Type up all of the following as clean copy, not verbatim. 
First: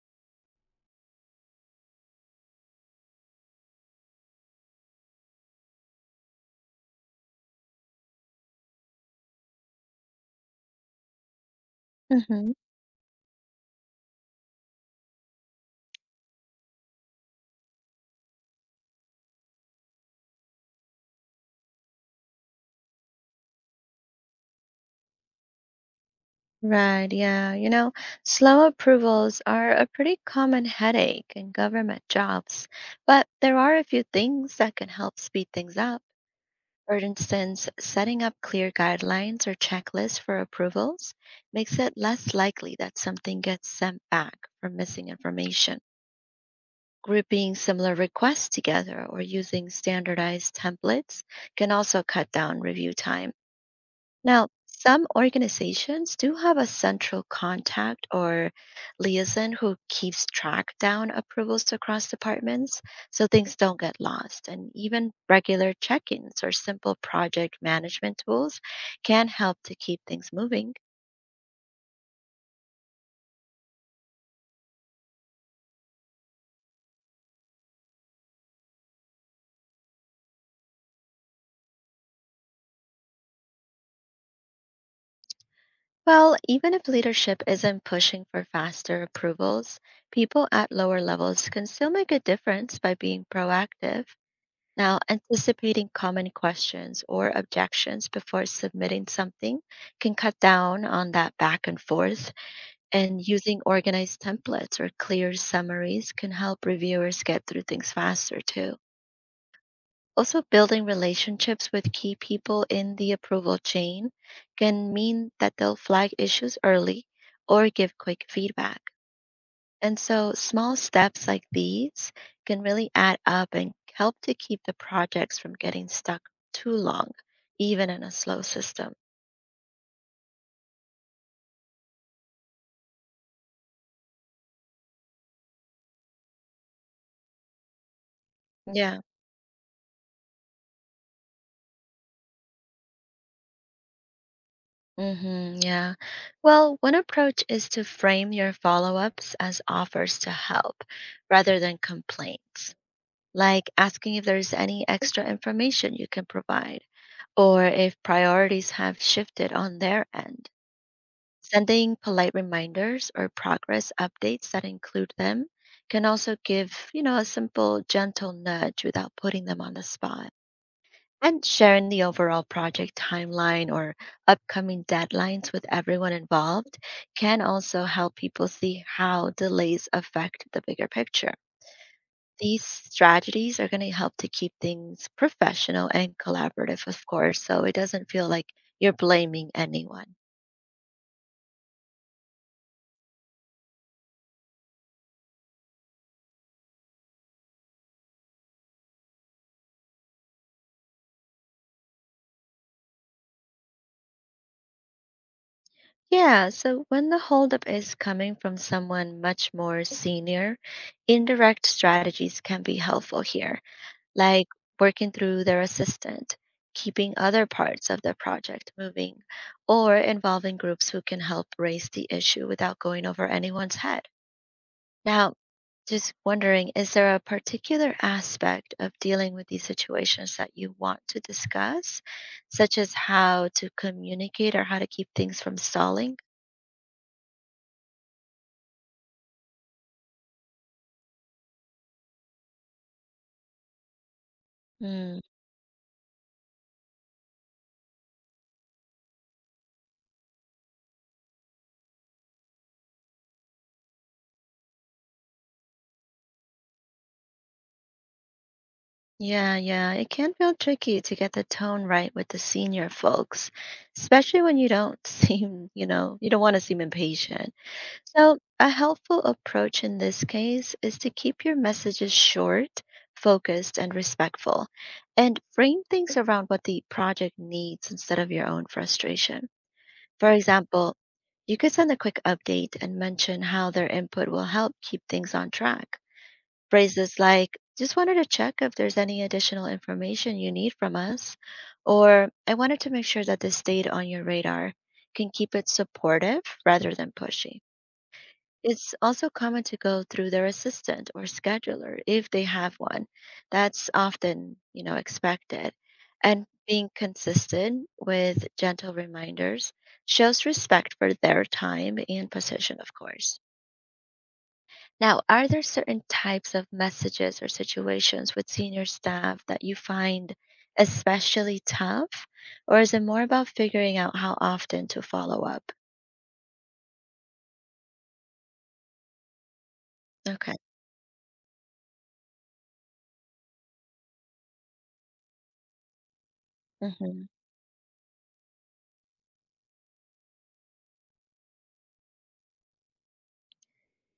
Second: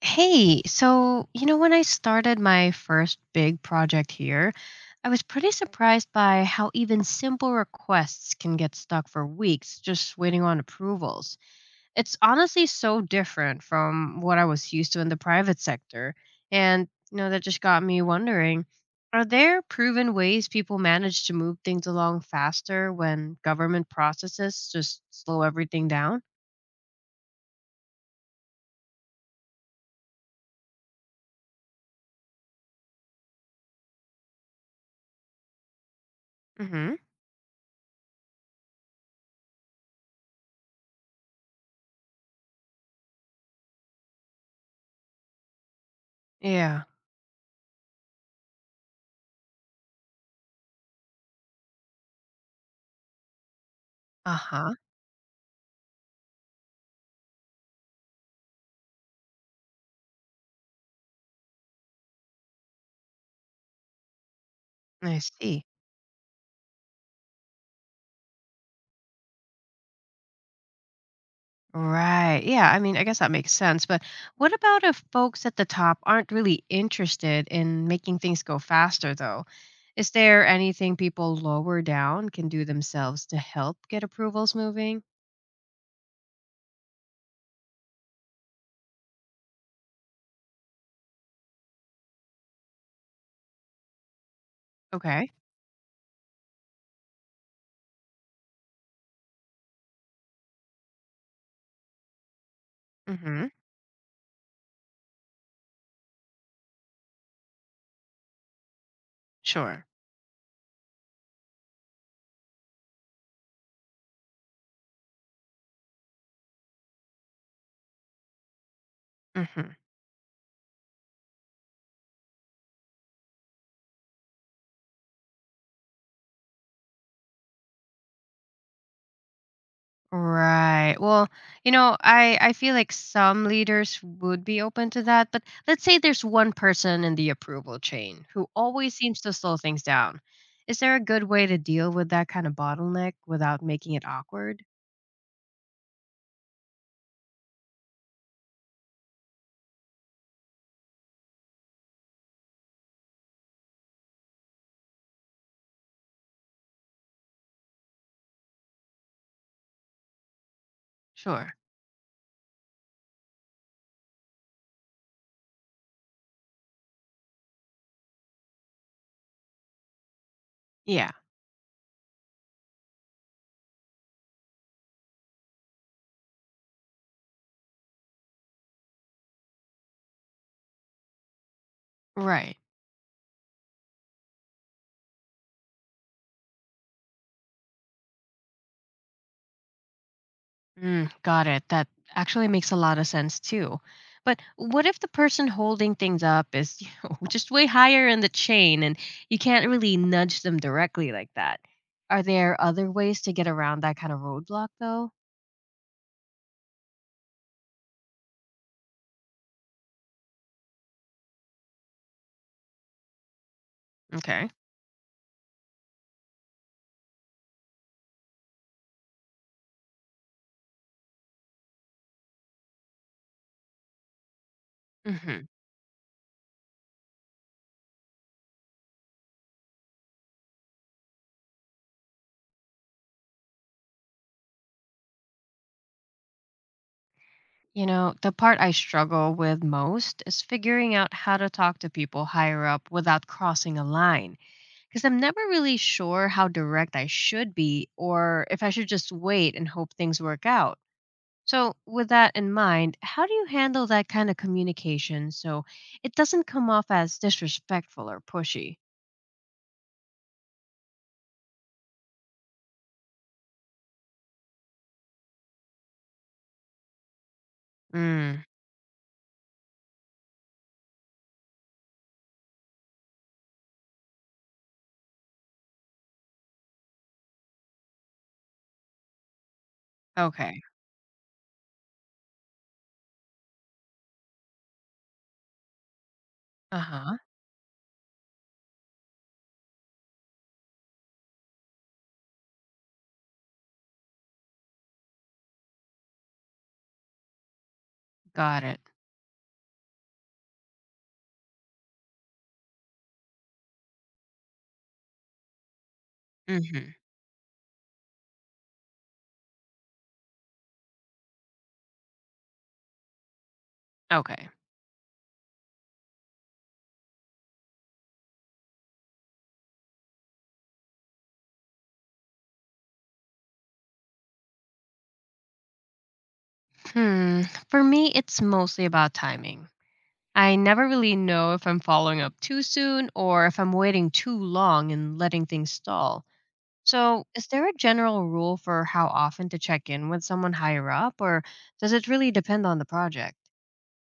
Hey, so, you know, when I started my first big project here, I was pretty surprised by how even simple requests can get stuck for weeks just waiting on approvals. It's hmm honestly so different from what I was used to in the private sector. And, you know, that just got me wondering, are there proven ways people manage to move things along faster when government processes just slow everything down? Right, yeah. Slow approvals are a pretty common headache in government jobs, but there are a few things that can help speed things up. For Mm-hmm. instance, setting up clear guidelines or checklists for approvals makes it less likely that something gets sent back for missing information. Yeah. Grouping similar requests together or using standardized templates can also cut down review time. Now, Uh-huh. some organizations do have a central contact or liaison who keeps track down approvals across departments so things don't get lost. And even I see. regular check ins or simple project management tools can help to keep things moving. Right. Yeah. I mean, I guess that makes sense. But what about if folks at the top aren't really interested in making things go faster, though? Is there anything people lower down can do themselves to help get approvals moving? Well, even if leadership isn't pushing for faster approvals, people at lower levels can still make a difference by being proactive. Now, Okay. anticipating common questions or objections before submitting something can cut down on that back and forth, Mm and hmm. using organized templates or clear summaries can help reviewers get through things faster too. Sure. Also, building relationships with key people in the approval chain can mean that they'll flag issues early or give quick feedback. And so small steps like these can really add up and help to keep the projects from getting stuck too long, even in a slow system. Right. Well, you know, I feel like some leaders would be open to that, but let's say there's one person in the approval chain who always Yeah. seems to slow things down. Is there a good way to deal with that kind of bottleneck without making it awkward? Mm hmm, yeah. Well, one approach is to frame your follow ups as offers to help rather than complaints, like asking if there's any extra information you can provide or if priorities have shifted on their end. Sure. Sending polite reminders or progress updates that include them can also give, a simple gentle nudge without putting them on the spot. Yeah. And sharing the overall project timeline or upcoming deadlines with everyone involved can also help people see how delays affect the bigger picture. Right. These strategies are going to help to keep things professional and collaborative, of course, so it doesn't feel like you're blaming anyone. Mm, got it. That actually makes a lot of sense too. But what if the person holding things up is you know, just way higher in the chain and you can't really nudge them directly like that? Are there other ways to get around that kind of roadblock though? Yeah, so when the holdup is coming from someone much more senior, indirect strategies can be helpful here, like Okay. working through their assistant, keeping other parts of the project moving, or involving groups who can help raise the issue without going over anyone's head. Now, Hmm. just wondering, is there a particular aspect of dealing with these situations that you want to discuss, such as how to communicate or how to keep things from stalling? You know, the part I struggle with most is figuring out how to talk to people higher up without crossing a line because Hmm. I'm never really sure how direct I should be or if I should just wait and hope things work out. So, with that in mind, how do you handle that kind of communication so it doesn't come off as disrespectful or pushy? Yeah, yeah, it can feel tricky to get the tone right with the senior folks, especially when you don't seem, you don't want to seem impatient. So, Mm, a helpful approach in this case is to keep your messages short, focused, and respectful, and frame things around what the project needs instead of your own frustration. For okay. example, you could send a quick update and mention how their input will help keep things on track. Uh huh. Phrases like, just wanted to check if there's any additional information you need from us, or I wanted to make sure that this stayed on your radar, can keep it supportive rather than pushy. Got it. It's also common to go through their assistant or scheduler if they have one. That's often expected. And Mm-hmm. being consistent with gentle reminders shows respect for their time and position, of course. Okay. Now, are there certain types of messages or situations with senior staff that you find especially tough? Or is it more about figuring out how often to follow up? Hmm. For me, it's mostly about timing. I Okay. never really know if I'm following up too soon or if I'm waiting too long and letting things stall. hmm So, is there a general rule for how often to check in with someone higher up, or does it really depend on the project?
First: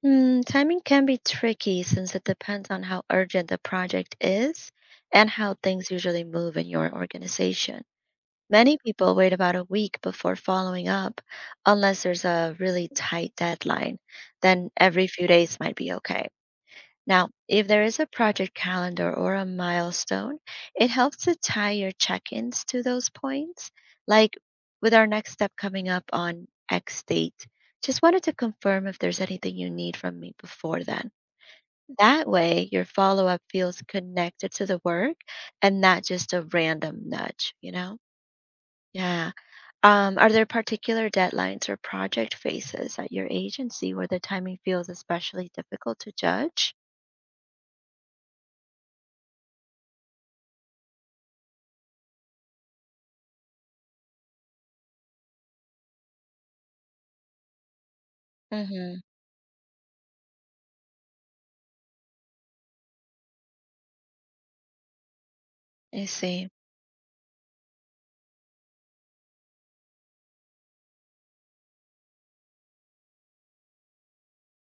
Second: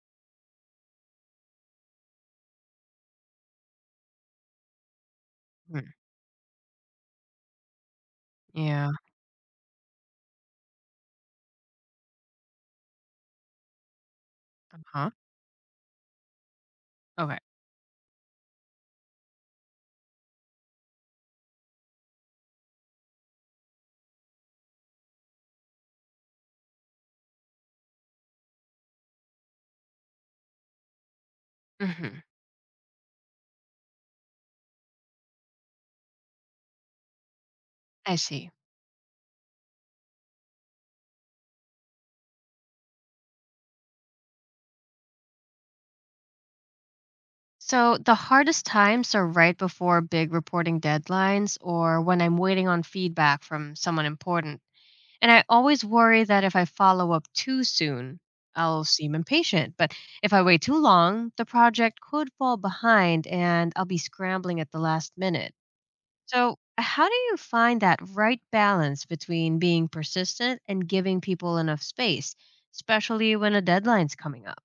timing can be tricky since it depends on how urgent the project is and how Hmm. things usually move in your organization. Many Yeah. people wait about a week before following up unless there's a really tight deadline. Then every Huh? few days might be okay. Now, Okay. if there is a project calendar or a milestone, it helps to tie your check ins to those points. Like with our next step coming up on X date, just wanted to confirm if there's anything you need from me before then. Hmm. That way, your follow up feels connected to the work and not just a random nudge, you know? I see. Yeah. Are there particular deadlines or project phases at your agency where the timing feels especially difficult to judge? So the hardest times are right before big reporting deadlines or when I'm waiting on feedback from someone important. And I always worry that if I follow up too soon, I'll Mm-hmm. seem impatient. But if I wait too long, the project could fall behind and I'll be scrambling at the last minute. I see. So, how do you find that right balance between being persistent and giving people enough space, especially when a deadline's coming up?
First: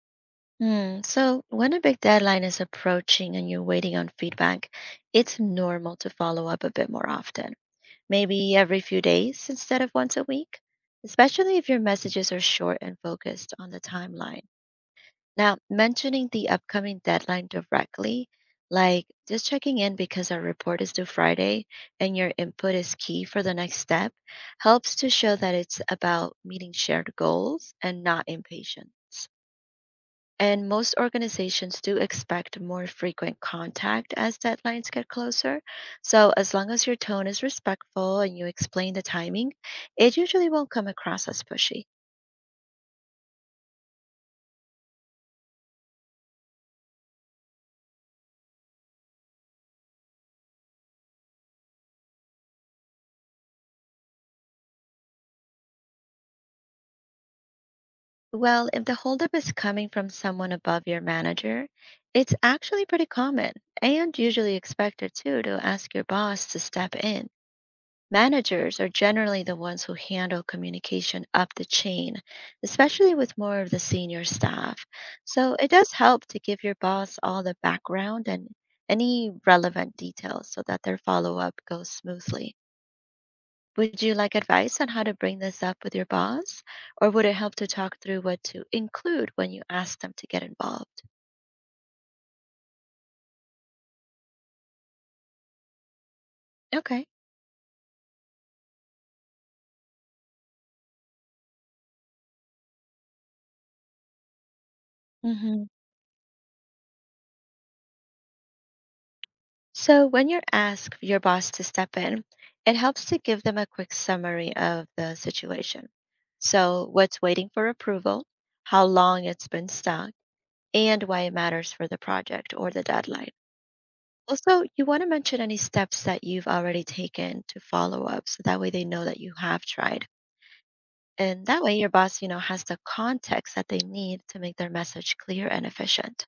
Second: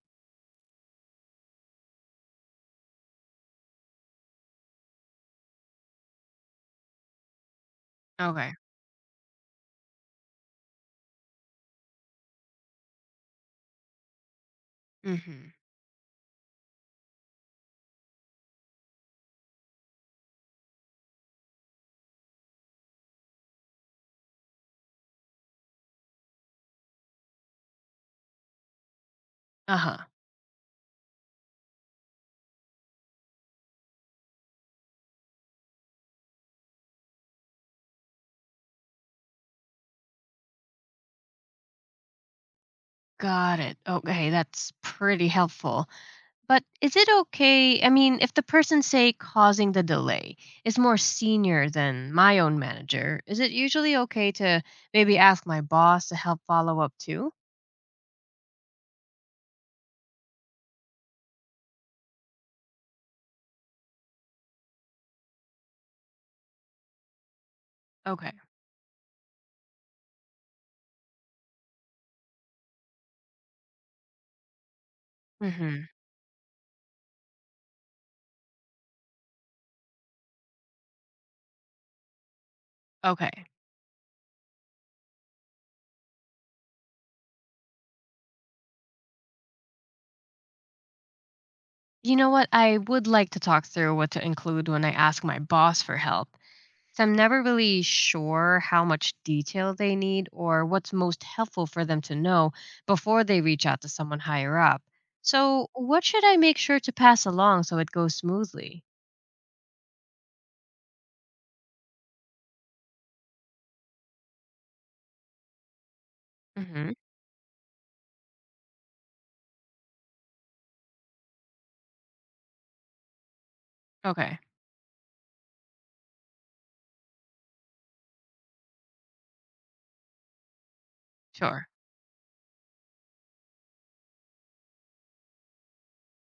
Hmm. So, when a big deadline is approaching and you're waiting on feedback, it's normal to follow up a bit more often, Okay. maybe every few days instead of once a week, especially if your messages are short and focused on the timeline. Hmm. Now, mentioning the upcoming deadline directly, like just checking in because our report is due Friday and your input is key for the next step, helps to show that it's about meeting shared goals and not impatience. Uh huh. And most organizations do expect more frequent contact as deadlines get closer. So, as long as your tone is respectful and you explain the timing, it usually won't come across as pushy. Got it. Okay, that's pretty helpful. But is it okay? I mean, if the person, say, causing the delay is more senior than my own manager, is it usually okay to maybe ask my boss to help follow up too? Well, if the holdup is coming from someone above your manager, it's actually pretty common and usually expected too to ask your boss to step in. Okay. Managers are generally the ones who handle communication up the chain, especially with more of the senior staff. So it Hmm. does help to give your boss all the background and any relevant details so that their follow up goes smoothly. Okay. Would you like advice on how to bring this up with your boss? Or would it help to talk through what to include when you ask them to get involved? You know what? I would like to talk through what to include when I ask my boss for help. So Okay. I'm never really sure how much detail they need or what's most helpful for them to know before they reach out to someone higher up. hmm So, what should I make sure to pass along so it goes smoothly? So, when you ask your boss to step in, it helps to give them a quick summary of the situation. So, Hmm. what's waiting for approval, how long it's been stuck, and why it matters for the project or the deadline. Okay, Also, you want to mention any steps that you've already taken to follow up so that way they know that you have tried. And that sure. way your boss has the context that they need to make their message clear and efficient.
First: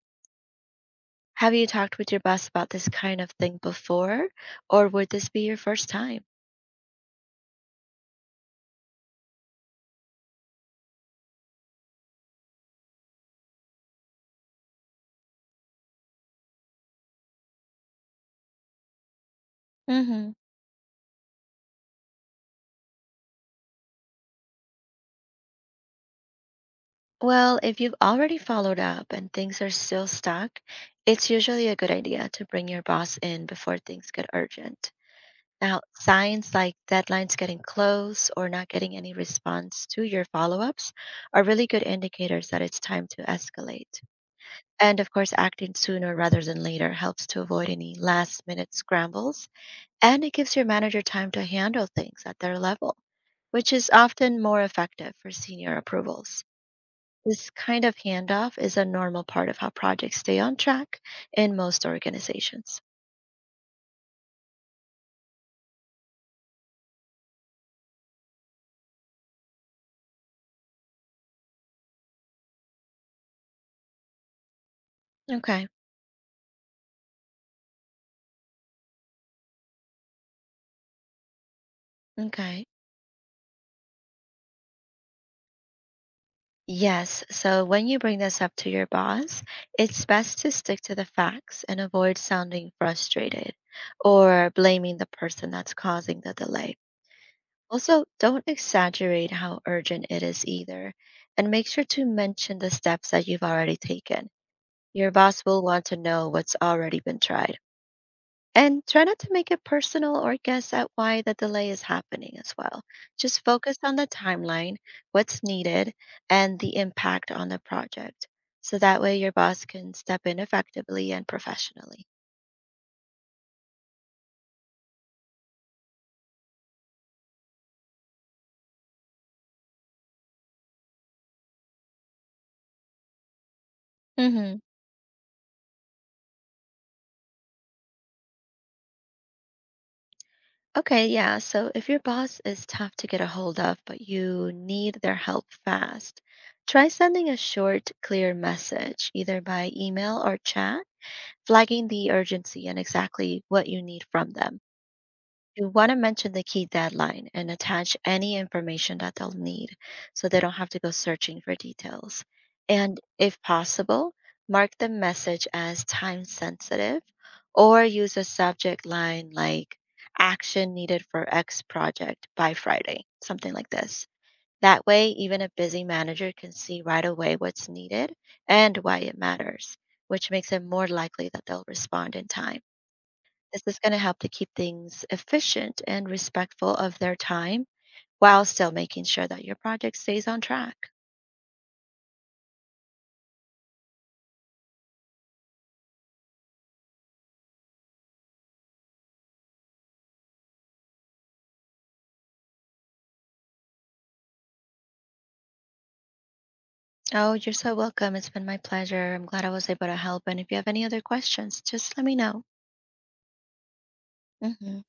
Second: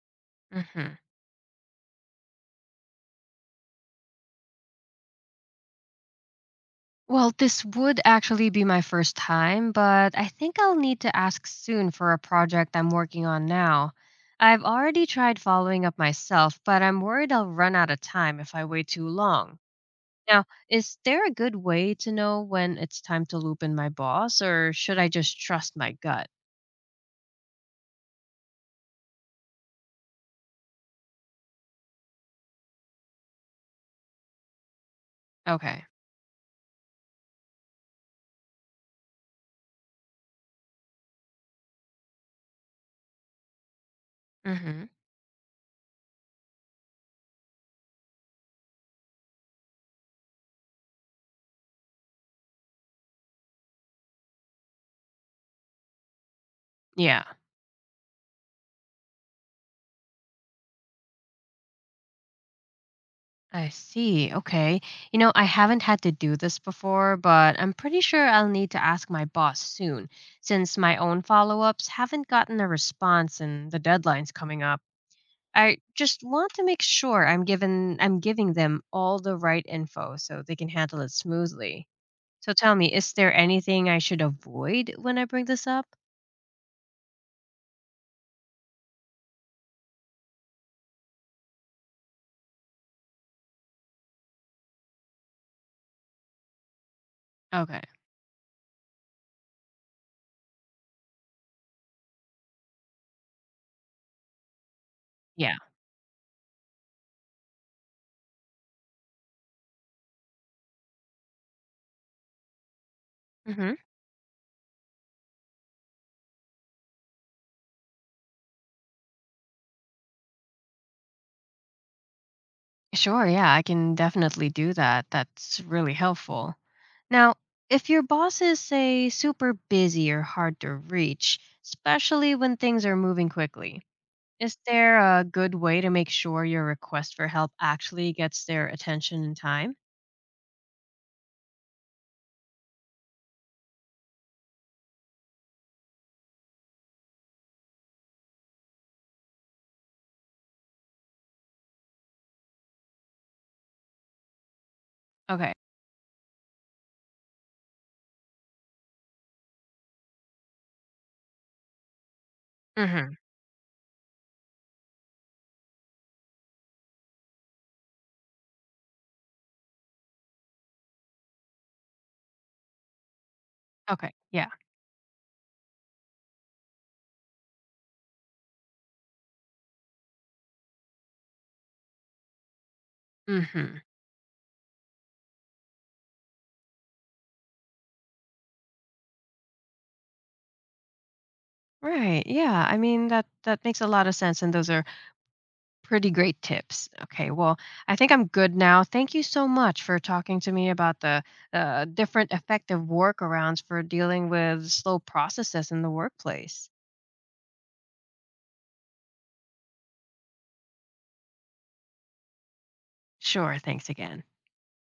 Hmm. Have you talked with your boss about this kind of thing before, or would this be your first time? Well, this would actually be my first time, but I think I'll need to ask soon for a project I'm working on now. I've already tried following up myself, but I'm worried I'll run out of time if I wait too long. hmm Now, is there a good way to know when it's time to loop in my boss, or should I just trust my gut? Well, if you've already followed up and things are still stuck, it's usually a good idea to bring your boss in before things get urgent. Now, Okay. signs like deadlines getting close or not getting any response to your follow ups are really good indicators that it's time to escalate. Hmm. And of course, acting sooner rather than later helps to avoid any last minute scrambles and it gives your manager time to handle things at their level, which is often more effective for senior approvals. Yeah, This kind of handoff is a normal part of how projects stay on track in most organizations. I see. Okay. You know, I haven't had to do this before, but I'm pretty sure I'll need to ask my boss soon since my own follow ups haven't gotten a response and the deadline's coming up. Okay, I just want to make sure I'm giving them all the right info so they can handle it smoothly. So okay. tell me, is there anything I should avoid when I bring this up? Yes, so when you bring this up to your boss, it's best to stick to the facts and avoid sounding frustrated or blaming the person that's causing the delay. Okay. Also, don't exaggerate how urgent it is either, and make sure to mention the steps that you've already taken. Your boss Yeah. will want to know what's already been tried. And try not to make it personal or guess at why the delay is happening as well. Just Hmm. focus on the timeline, what's needed, and the impact on the project. So that way your boss can step in effectively and professionally. Sure. Yeah, I can definitely do that. That's really helpful. Now, if your boss is, say, super busy or hard to reach, especially when things are moving quickly, hmm is there a good way to make sure your request for help actually gets their attention in time? Okay, yeah. So if your boss is tough to get a hold of, but you need their help fast, try sending a short, clear message, either by email or chat, flagging the urgency and exactly what you need from them. Okay. You want to mention the key deadline and attach any information that they'll need so they don't have to go searching for details. And Mm-hmm. if possible, mark the message as time sensitive or use a subject line like action needed for X project by Friday, something like this. Okay. Yeah. That way, even a busy manager can see right away what's needed and why it matters, which makes it more likely that they'll respond in time. This Mm-hmm. is going to help to keep things efficient and respectful of their time while still making sure that your project stays on track. Right. Yeah. I mean that makes a lot of sense, and those are pretty great tips. Okay, well, I think I'm good now. Thank you so much for talking to me about the different effective workarounds for dealing with slow processes in the workplace. Oh, you're so welcome. It's been my pleasure. I'm glad I was able to help. And if you have any other questions, just let me know. Sure, thanks again. hmm